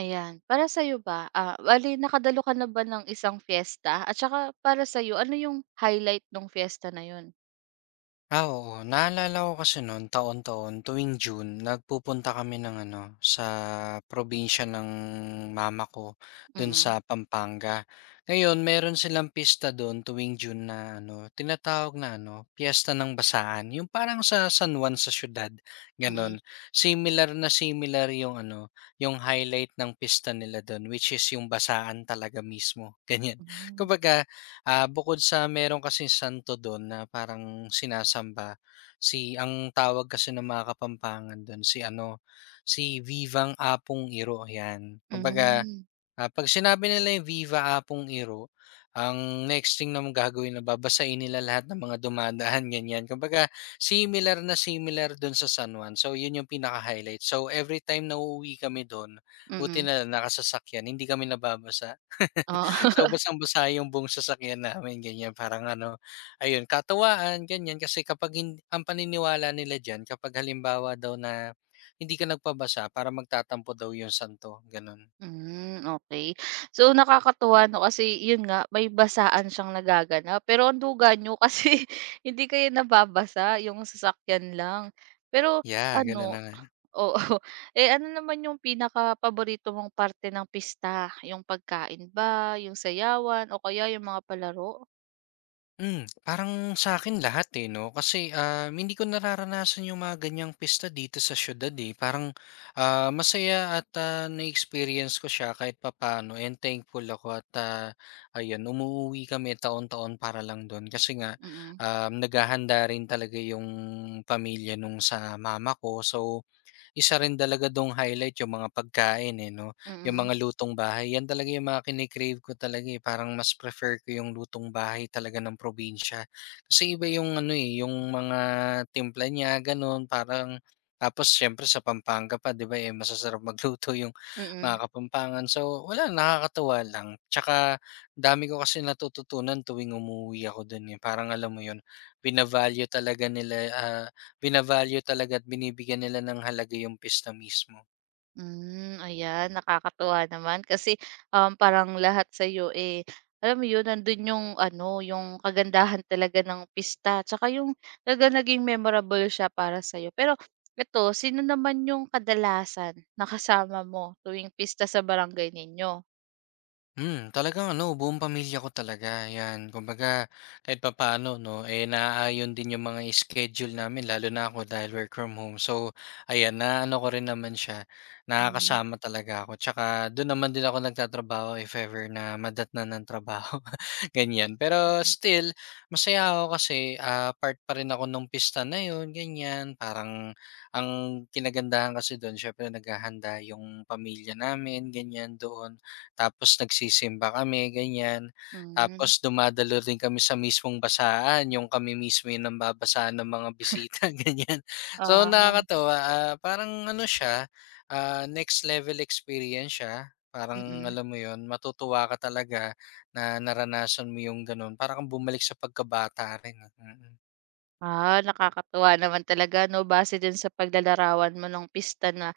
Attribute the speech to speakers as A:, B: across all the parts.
A: Ayan. Para sa'yo ba, bale nakadalo ka na ba ng isang fiesta? At saka para sa'yo, ano yung highlight ng fiesta na yon?
B: Ah, oo. Naalala ko kasi noon, taon-taon tuwing June nagpupunta kami ng ano, sa probinsya ng mama ko, dun
A: Mm,
B: sa Pampanga. Ngayon meron silang pista do'n tuwing June na ano, tinatawag na ano, Piyesta ng Basaan, 'yung parang sa San Juan sa siyudad,
A: mm.
B: gano'n. Similar na similar 'yung ano, 'yung highlight ng pista nila do'n which is 'yung basaan talaga mismo, ganiyan.
A: Hmm.
B: Kumbaga bukod sa meron kasing santo dun na parang sinasamba, si ang tawag kasi ng mga Kapampangan dun si ano, si Vivang Apong Iro, yan. Kumbaga
A: Hmm.
B: 'Pag sinabi nila yung Viva Apong Iro, ang next thing na mong gagawin na babasahin nila lahat ng mga dumadaan ganyan. Kumbaga similar na similar dun sa San Juan. So yun yung pinaka-highlight. So every time na uuwi kami dun,
A: Mm,
B: buti
A: mm,
B: nalang nakasasakyan hindi kami nababasa.
A: oo.
B: So basang-basa yung buong sasakyan namin ganyan. Parang ano, ayun katawaan ganyan kasi kapag hin ang paniniwala nila diyan kapag halimbawa daw na hindi ka nagpabasa para magtatampo daw yung santo, ganun.
A: Hmm, okay, so nakakatuwa 'no, kasi yun nga may basaan siyang nagaganap. Pero ang duga nyo kasi, hindi kayo nababasa, yung sasakyan lang. Pero
B: Yeah, gano'n
A: ano,
B: na nga.
A: oo. Eh, ano naman yung pinaka paborito mong parte ng pista? Yung pagkain ba, yung sayawan o kaya yung mga palaro?
B: Hmm, parang sa akin lahat, eh, 'no, kasi, hindi ko nararanasan yung mga ganiyang pista dito sa siyudad, eh. Parang, masaya at, na-experience ko siya kahit papano and thankful ako at, ah, ayun umuwi kami taon-taon para lang dun kasi nga,
A: Mm,
B: naghahanda rin talaga yung pamilya nung sa mama ko. So, isa rin talaga dong highlight yung mga pagkain, eh, 'no, yung
A: mm,
B: mga lutong bahay. Yan talaga yung mga kini-crave ko talaga, eh, parang mas prefer ko yung lutong bahay talaga ng probinsya. Kasi iba yung ano, eh, yung mga timpla niya gano'n, parang tapos siyempre sa Pampanga pa 'di ba, eh, masasarap magluto yung mga
A: mm.
B: Kapampangan. So, wala nakakatuwa lang. Tsaka dami ko kasi natututunan tuwing umuuwi ako do'n, eh, parang alam mo 'yun, bina talaga nila, bina-value talaga at binibigyan nila ng halaga yung pista mismo.
A: Hmm, ayan, nakakatuwa naman kasi, parang lahat sa'yo, eh, alam mo yun, nandun yung ano, yung kagandahan talaga ng pista tsaka yung talaga naging memorable siya para sa sa'yo. Pero eto, sino naman yung kadalasan na kasama mo tuwing pista sa barangay ninyo?
B: Hmm, talagang ano, buong pamilya ko talaga, 'yan. Kumbaga, kahit papaano 'no, eh, naaayon din yung mga schedule namin lalo na ako dahil work from home. So, ayan, naano ko rin naman siya,
A: Hmm.
B: nakakasama talaga ako. Tsaka do'n naman din ako nagtatrabaho if ever na madatnan ng trabaho, ganyan. Pero still, masaya ako kasi, part pa rin ako nung pista na yun ganyan. Parang ang kinagandahan kasi do'n syempre naghahanda yung pamilya namin, ganyan, doon tapos nagsisimba kami ganyan.
A: Hmm,
B: Tapos dumadalo rin kami sa mismong basahan, yung kami mismo yung nambabasahan ng mga bisita ganyan. So
A: ah,
B: nakakatuwa, parang ano siya, next level experience siya. Parang
A: mm.
B: alam mo yon matutuwa ka talaga na naranasan mo yung ganun. Parang kang bumalik sa pagkabata rin, eh. Mm, mm.
A: Ah, nakakatuwa naman talaga 'no, base dun sa paglalarawan mo ng pista na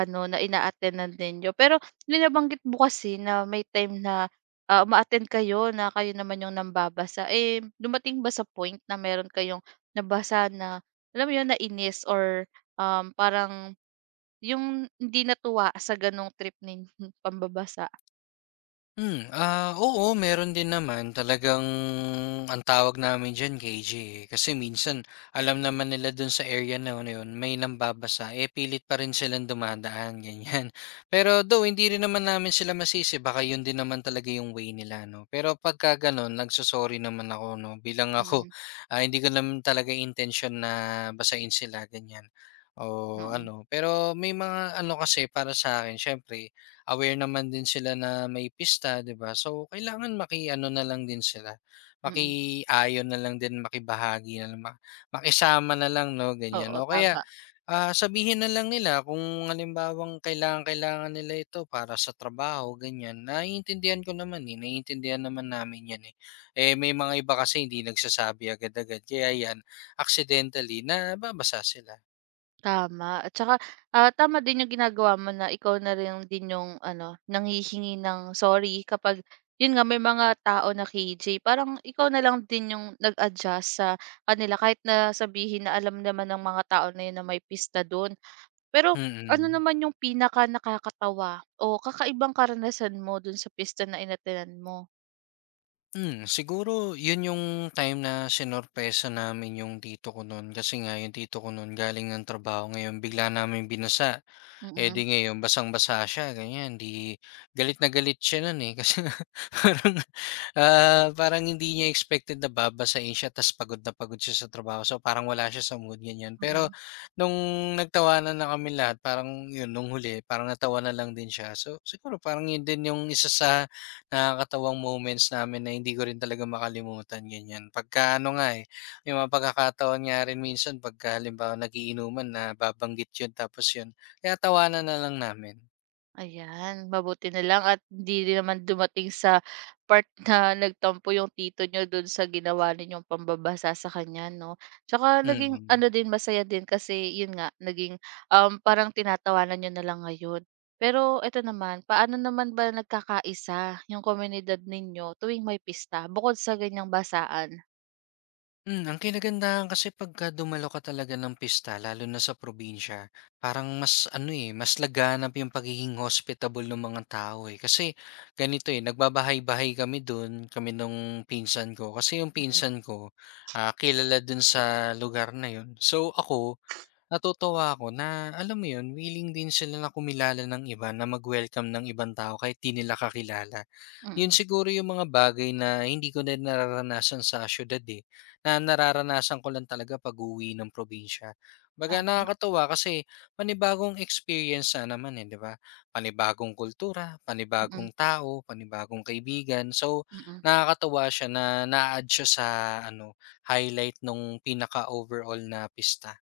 A: ano, na ina-attend-nan ninyo. Pero may nabanggit mo kasi na may time na, uma kayo, na kayo naman yung nambabasa. Eh, dumating ba sa point na meron kayong nabasa na, alam mo yun, na inis or, parang yung hindi natuwa sa ganong trip ninyong pambabasa?
B: Hmm, oo meron din naman talagang ang tawag namin diyan KJ, eh. Kasi minsan alam naman nila dun sa area na na yun may nambabasa, eh, pilit pa rin silang dumadaan ganyan. Pero though hindi rin naman namin sila masisi baka yun din naman talaga yung way nila 'no. Pero pagka gano'n nagso naman ako 'no bilang ako,
A: Mm,
B: hindi ko naman talaga intensyon na basain sila ganyan o
A: oo.
B: ano. Pero may mga ano kasi para sa akin siyempre aware naman din sila na may pista, 'di ba? So, kailangan maki-ano na lang din sila,
A: Mm.
B: maki-ayon na lang din, makibahagi na lang, makisama na lang, no? Ganyan.
A: Oo,
B: O kaya,
A: tama.
B: sabihin na lang nila kung halimbawang kailangan-kailangan nila ito para sa trabaho, ganyan. Naiintindihan ko naman, eh. Naiintindihan naman namin yan, eh. Eh, may mga iba kasi hindi nagsasabi agad-agad. Kaya yan, accidentally, nababasa sila.
A: Tama, at saka, tama din yung ginagawa mo, na ikaw na rin din yung ano, nanghihingi ng sorry kapag yun nga may mga tao na KJ, parang ikaw na lang din yung nag-adjust sa kanila, kahit na sabihin na alam naman ng mga tao na yun na may pista dun. Pero ano
B: Mm-mm.
A: naman yung pinaka nakakatawa o kakaibang karanasan mo dun sa pista na inattenan mo?
B: Hmm, siguro 'yun yung time na sinorpresa namin yung tito ko nun kasi nga yung tito ko nun galing ng trabaho ngayon bigla namin binasa. Eh,
A: Mm,
B: di ngayon basang-basa siya ganyan, di galit na galit siya nun, eh, kasi parang, parang hindi niya expected na babasahin siya ta's pagod na pagod siya sa trabaho. So, parang wala siya sa mood, ganyan. Pero
A: mm.
B: nung nagtawanan na kaming lahat parang yun nung huli parang natawanan lang din siya. So, siguro parang yun din yung isa sa nakakatawang moments namin na hindi ko rin talaga makalimutan, ganyan. Pagka ano nga, eh, may mga pagkakataon nga rin minsan pagka halimbawa nag-iinuman nababanggit yun tapos yun, tinatawanan na lang namin.
A: Ayan, mabuti na lang at hindi din naman dumating sa part na nagtampo yung tito niyo do'n sa ginawa ninyong pambabasa sa kanya 'no. Tsaka naging
B: Mm.
A: ano din, masaya din kasi 'yun nga naging, parang tinatawanan niyo na lang ngayon. Pero eto naman, paano naman ba nagkakaisa yung komunidad ninyo tuwing may pista bukod sa ganiyang basaan?
B: Hmm, ang kinagandahan kasi pagka dumalo ka talaga ng pista lalo na sa probinsya, parang mas ano, eh, mas laganap yung pagiging hospitable ng mga tao, eh. Kasi ganito, eh, nagbabahay-bahay kami dun, kami nung pinsan ko. Kasi yung pinsan ko, kilala dun sa lugar na yun. So ako Natutuwa ako na, alam mo 'yun, willing din sila na kumilala ng iba, na mag-welcome ng ibang tao kahit 'di nila kakilala. 'Yun
A: Mm,
B: siguro yung mga bagay na hindi ko na nararanasan sa siyudad, eh, na nararanasan ko lang talaga pag-uwi ng probinsya. 'Baga
A: ah,
B: nakakatuwa kasi panibagong experience na naman, eh, 'di ba? Panibagong kultura, panibagong
A: mm,
B: tao, panibagong kaibigan. So,
A: mm.
B: nakakatuwa siya na na add siya sa ano, highlight nung pinaka-overall na pista.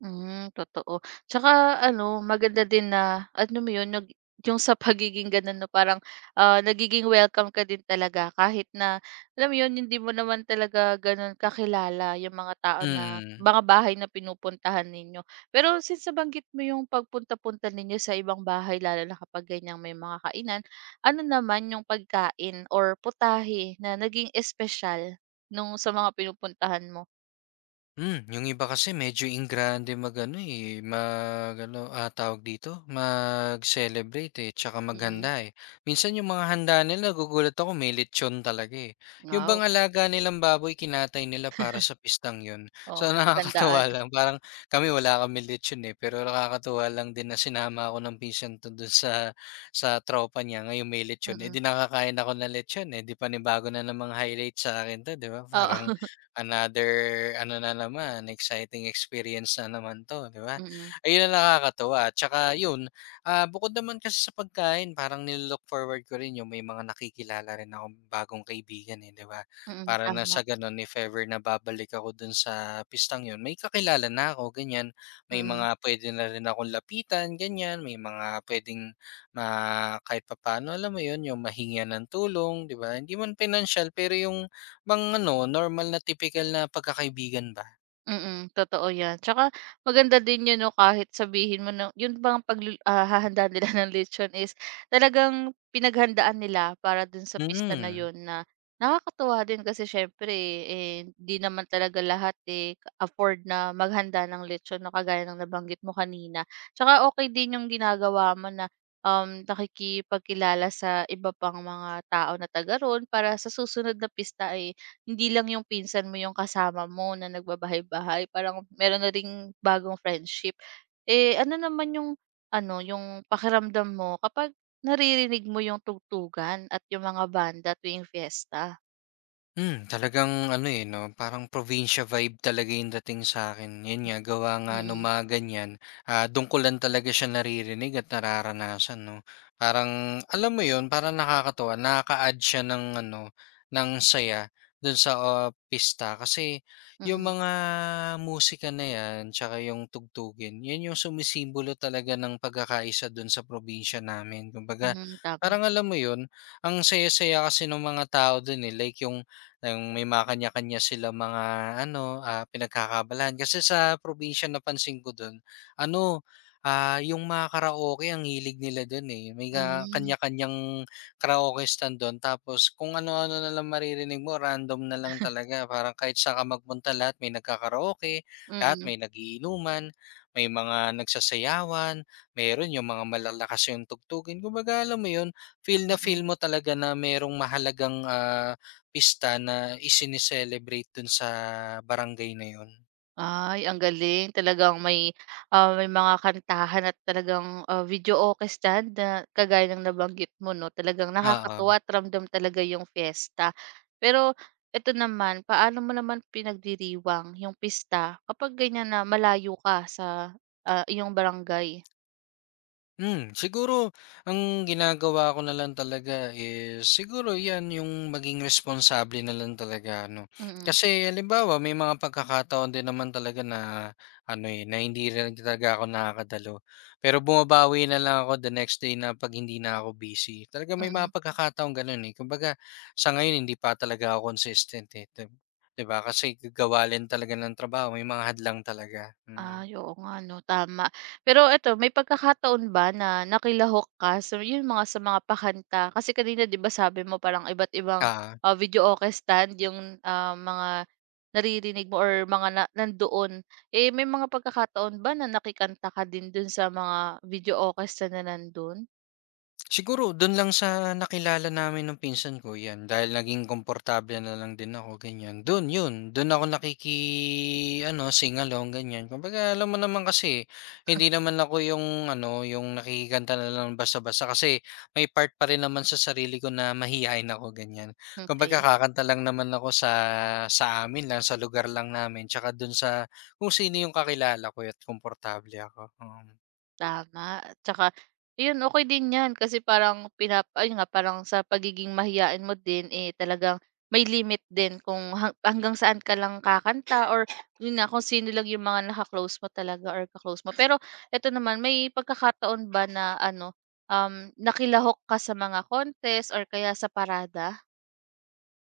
A: Hmm, totoo. Tsaka ano, maganda din na alam mo 'yun, yung sa pagiging gano'n 'no, parang, nagiging welcome ka din talaga kahit na alam mo 'yun, hindi mo naman talaga gano'n kakilala yung mga tao na
B: Mm.
A: mga bahay na pinupuntahan ninyo. Pero since nabanggit mo yung pagpunta-punta ninyo sa ibang bahay, lalo na kapag ganiyang may mga kainan, ano naman yung pagkain or putahe na naging espesyal nung sa mga pinupuntahan mo?
B: Hmm, yung iba kasi medyo ingrande mag-ano, eh, mag-ano, tawag dito, mag-celebrate, eh, tsaka
A: Mm.
B: maghanda, eh. Minsan yung mga handa nila nagugulat ako may lechon talaga, eh. Yung
A: Wow,
B: bang alaga nilang baboy kinatay nila para sa pistang yun.
A: oh,
B: So,
A: pinaghandaan.
B: nakakatuwa lang parang kami wala kaming lechon, eh, pero nakakatuwa lang din na sinama ako ng pinsan ko dun sa tropa niya ngayon may lechon, eh,
A: Mm,
B: di nakakain ako ng lechon, eh, di panibago na namang highlight sa'kin 'to, 'di ba?
A: oo,
B: Parang another ano na naman, exciting experience na naman 'to, 'di ba?
A: mm,
B: Ayun ang nakakatuwa. Tsaka yun, bukod naman kasi sa pagkain parang nilo forward ko rin yung may mga nakikilala rin akong bagong kaibigan, eh, 'di ba?
A: mm,
B: Para na
A: tama,
B: sa gano'n if ever na babalik ako dun sa pistang yun, may kakilala na ako, ganyan. May
A: mm.
B: mga puwede na rin akong lapitan, ganyan. May mga pwedeng kahit papano, alam mo yun, yung mahingian ng tulong, 'di ba? Hindi man pinansiyal pero yung pang ano, normal na tipikal na pagkakaibigan ba?
A: Mm, totoo 'yan. Tsaka maganda din 'yun 'no, kahit sabihin mo na 'yun bang hahanda nila ng lechon is talagang pinaghandaan nila para dun sa pista na
B: Mm.
A: 'yun, na nakakatuwa din kasi siyempre, eh, hindi naman talaga lahat, eh, afford na maghanda ng lechon 'no, kagaya ng nabanggit mo kanina. Tsaka okay din 'yung ginagawa mo na, nakikipagkilala sa iba pang mga tao na taga roon, para sa susunod na pista ay hindi lang yung pinsan mo yung kasama mo na nagbabahay-bahay, parang meron na ring bagong friendship. Eh, ano naman yung ano, yung pakiramdam mo kapag naririnig mo yung tugtugan at yung mga banda tuwing fiesta?
B: Hmm, talagang ano, eh, 'no, parang probinsya vibe talaga yung dating sa akin yun nga, gawa nga nung
A: Mm,
B: mga ganyan, dun ko lang talaga siya naririnig at nararanasan, 'no. Parang alam mo yun, parang nakakatuwa, nakaka-add siya ng ano, ng saya dun sa, pista. Kasi yung
A: mm,
B: mga musika na yan tsaka yung tugtugin, yun yung sumisimbolo talaga ng pagkakaisa dun sa probinsya namin. Kumbaga,
A: mm, tama.
B: parang alam mo yun, ang saya-saya kasi nung mga tao dun, eh, like yung may mga kanya-kanya silang mga ano, pinagkakaabalahan. Kasi sa probinsya napansin ko dun ano, yung mga karaoke ang hilig nila dun, eh. May
A: Hmm,
B: kanya-kanyang karaoke stand dun tapos kung ano-ano na lang maririnig mo random na lang talaga. Parang kahit saan ka magpunta lahat may nagkakaraoke, lahat
A: mm,
B: may nagiinuman, may mga nagsasayawan, meron yung mga malalakas yung tugtugin. Kumbaga alam mo yun, feel na
A: mm.
B: feel mo talaga na merong mahalagang, pista na isine-celebrate dun sa barangay na yun,
A: Ay, ang galing. Talagang may mga kantahan, at talagang, video orchestra na kagaya ng nabanggit mo 'no, talagang nakakatuwa
B: oo.
A: at ramdam talaga yung fiesta. Pero eto naman, paano mo naman pinagdiriwang yung pista kapag ganyan na malayo ka sa, iyong barangay?
B: Hmm, siguro ang ginagawa ko na lang talaga is siguro 'yan yung maging responsable na lang talaga ano.
A: Mm,
B: Kasi halimbawa may mga pagkakataon din naman talaga na ano eh, na hindi rin talaga ako nakakadalo. Pero bumabawi na lang ako the next day na pag hindi na ako busy. Talaga may mga
A: mm.
B: pagkakataon ganun eh. Kumbaga sa ngayon hindi pa talaga ako consistent eh. 'Di ba? Kasi gagawa rin talaga ng trabaho, may mga hadlang talaga. Mm.
A: Ay, oo nga 'no, tama. Pero eto, may pagkakataon ba na nakilahok ka sa mga pakanta? Kasi kanina 'di ba sabi mo parang iba't ibang,
B: Ah.
A: video okay stand yung, mga naririnig mo or mga na nandoon. Eh, may mga pagkakataon ba na nakikanta ka din dun sa mga video okay stand na nandun?
B: Siguro dun lang sa nakilala namin ng pinsan ko 'yan, dahil naging komportable na lang din ako ganyan, dun yun, dun ako nakiki-ano, sing-along ganyan. Kumbaga alam mo naman kasi, hindi naman ako yung ano, yung nakikikanta na lang basta-basta kasi may part pa rin naman sa sarili ko na mahiyain ako ganyan. Kumbaga
A: Okay.
B: kakanta lang naman ako sa amin lang, sa lugar lang namin, tsaka dun sa kung sino yung kakilala ko at komportable ako, oo.
A: Tama, at saka ayun, okey din 'yan kasi parang ayun nga, parang sa pagiging mahiyain mo din, eh, talagang may limit din kung hanggang saan ka lang kakanta or yun nga kung sino lang yung mga naka mo talaga or ka mo. Pero eto naman, may pagkakataon ba na ano, nakilahok ka sa mga contest or kaya sa parada?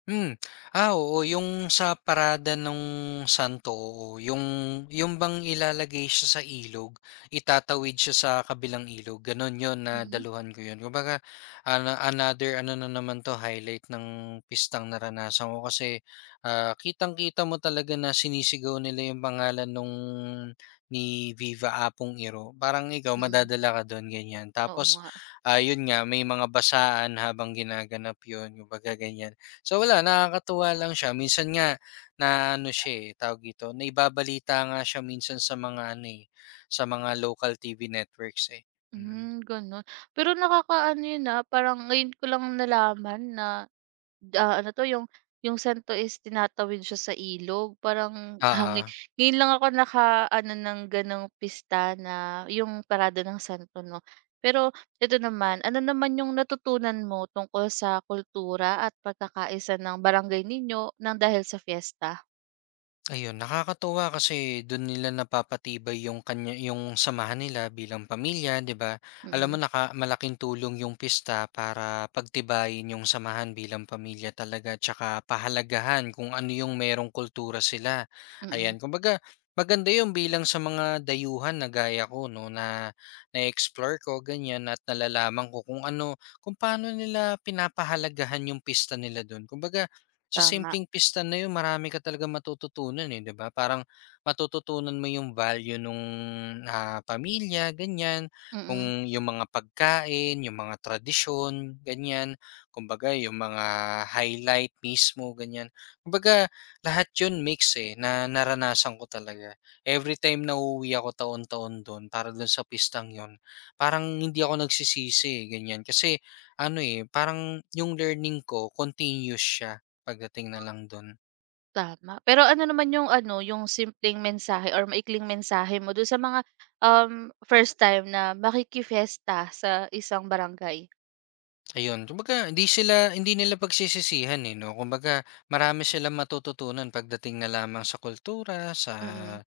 B: Hmm. Ah, oo yung sa parada nung santo, oo. Yung bang ilalagay siya sa ilog, itatawid siya sa kabilang ilog, gano'n yon na
A: Mm,
B: daluhan ko 'yun. Kumbaga ano another ano na naman 'to, highlight ng pistang naranasan ko kasi, kitang-kita mo talaga na sinisigaw nila yung pangalan nung ni Viva Apong Iro. Parang ikaw
A: mm.
B: madadala ka do'n, ganiyan.
A: Oo
B: Tapos,
A: nga.
B: ayun nga, may mga basaan habang ginaganap 'yun, kumbaga ganiyan. So wala, nakakatuwa lang siya. Minsan nga na ano siya, eh, tawag dito, naibabalita nga siya minsan sa mga ano, eh, sa mga local TV networks, eh. Mm,
A: Hmm, gano'n. Pero nakakaano yun, parang ngayon ko lang nalaman na, ah, ano 'to, yung sento is tinatawid siya sa ilog, parang
B: oo.
A: ngayon lang ako nakaano ng gano'ng pista na yung parada ng sento 'no. Pero ito naman, ano naman yung natutunan mo tungkol sa kultura at pagkakaisa ng barangay ninyo ng dahil sa fiesta?
B: Ayun, nakakatuwa kasi do'n nila napapatibay yung kanya yung samahan nila bilang pamilya, 'di ba? Alam mo
A: Mm,
B: naka malaking tulong yung pista para pagtibayin yung samahan bilang pamilya talaga tsaka pahalagahan kung ano yung merong kultura sila,
A: mm,
B: ayan. Kumbaga maganda yung bilang sa mga dayuhan na gaya ko 'no, na na-explore ko ganyan at nalalaman ko kung ano kung paano nila pinapahalagahan yung pista nila do'n. Kumbaga sa
A: tama,
B: simpleng pista na yun marami ka talaga matututunan, eh, 'di ba? Parang matututunan mo yung value nung, pamilya ganyan,
A: mm,
B: kung yung mga pagkain, yung mga tradisyon, ganyan. Kumbaga yung mga highlight mismo, ganyan. Kumbaga lahat yun mix, eh, na naranasan ko talaga. Every time na uuwi ako taon-taon dun para dun sa pistang yun, parang hindi ako nagsisisi, eh, ganyan. Kasi ano, eh, parang yung learning ko continuous siya. Pagdating na lang dun,
A: tama. Pero ano naman yung ano, yung simpleng mensahe or maikling mensahe mo dun sa mga, first time na makiki-fiesta sa isang barangay?
B: ayun kumbaga hindi sila hindi nila pagsisisihan, eh, 'no, kumbaga marami silang matututunan pagdating na lamang sa kultura,
A: Mm.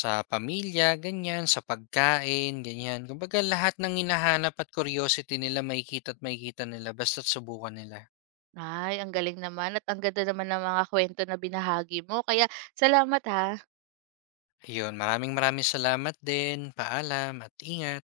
B: sa pamilya, ganyan, sa pagkain, ganyan. Kumbaga lahat ng hinahanap at curiosity nila makikita at makikita nila basta't subukan nila.
A: Ay, ang galing naman, at ang ganda naman ng mga kwento na binahagi mo. Kaya salamat ha.
B: Ayun, maraming maraming salamat din, paalam at ingat.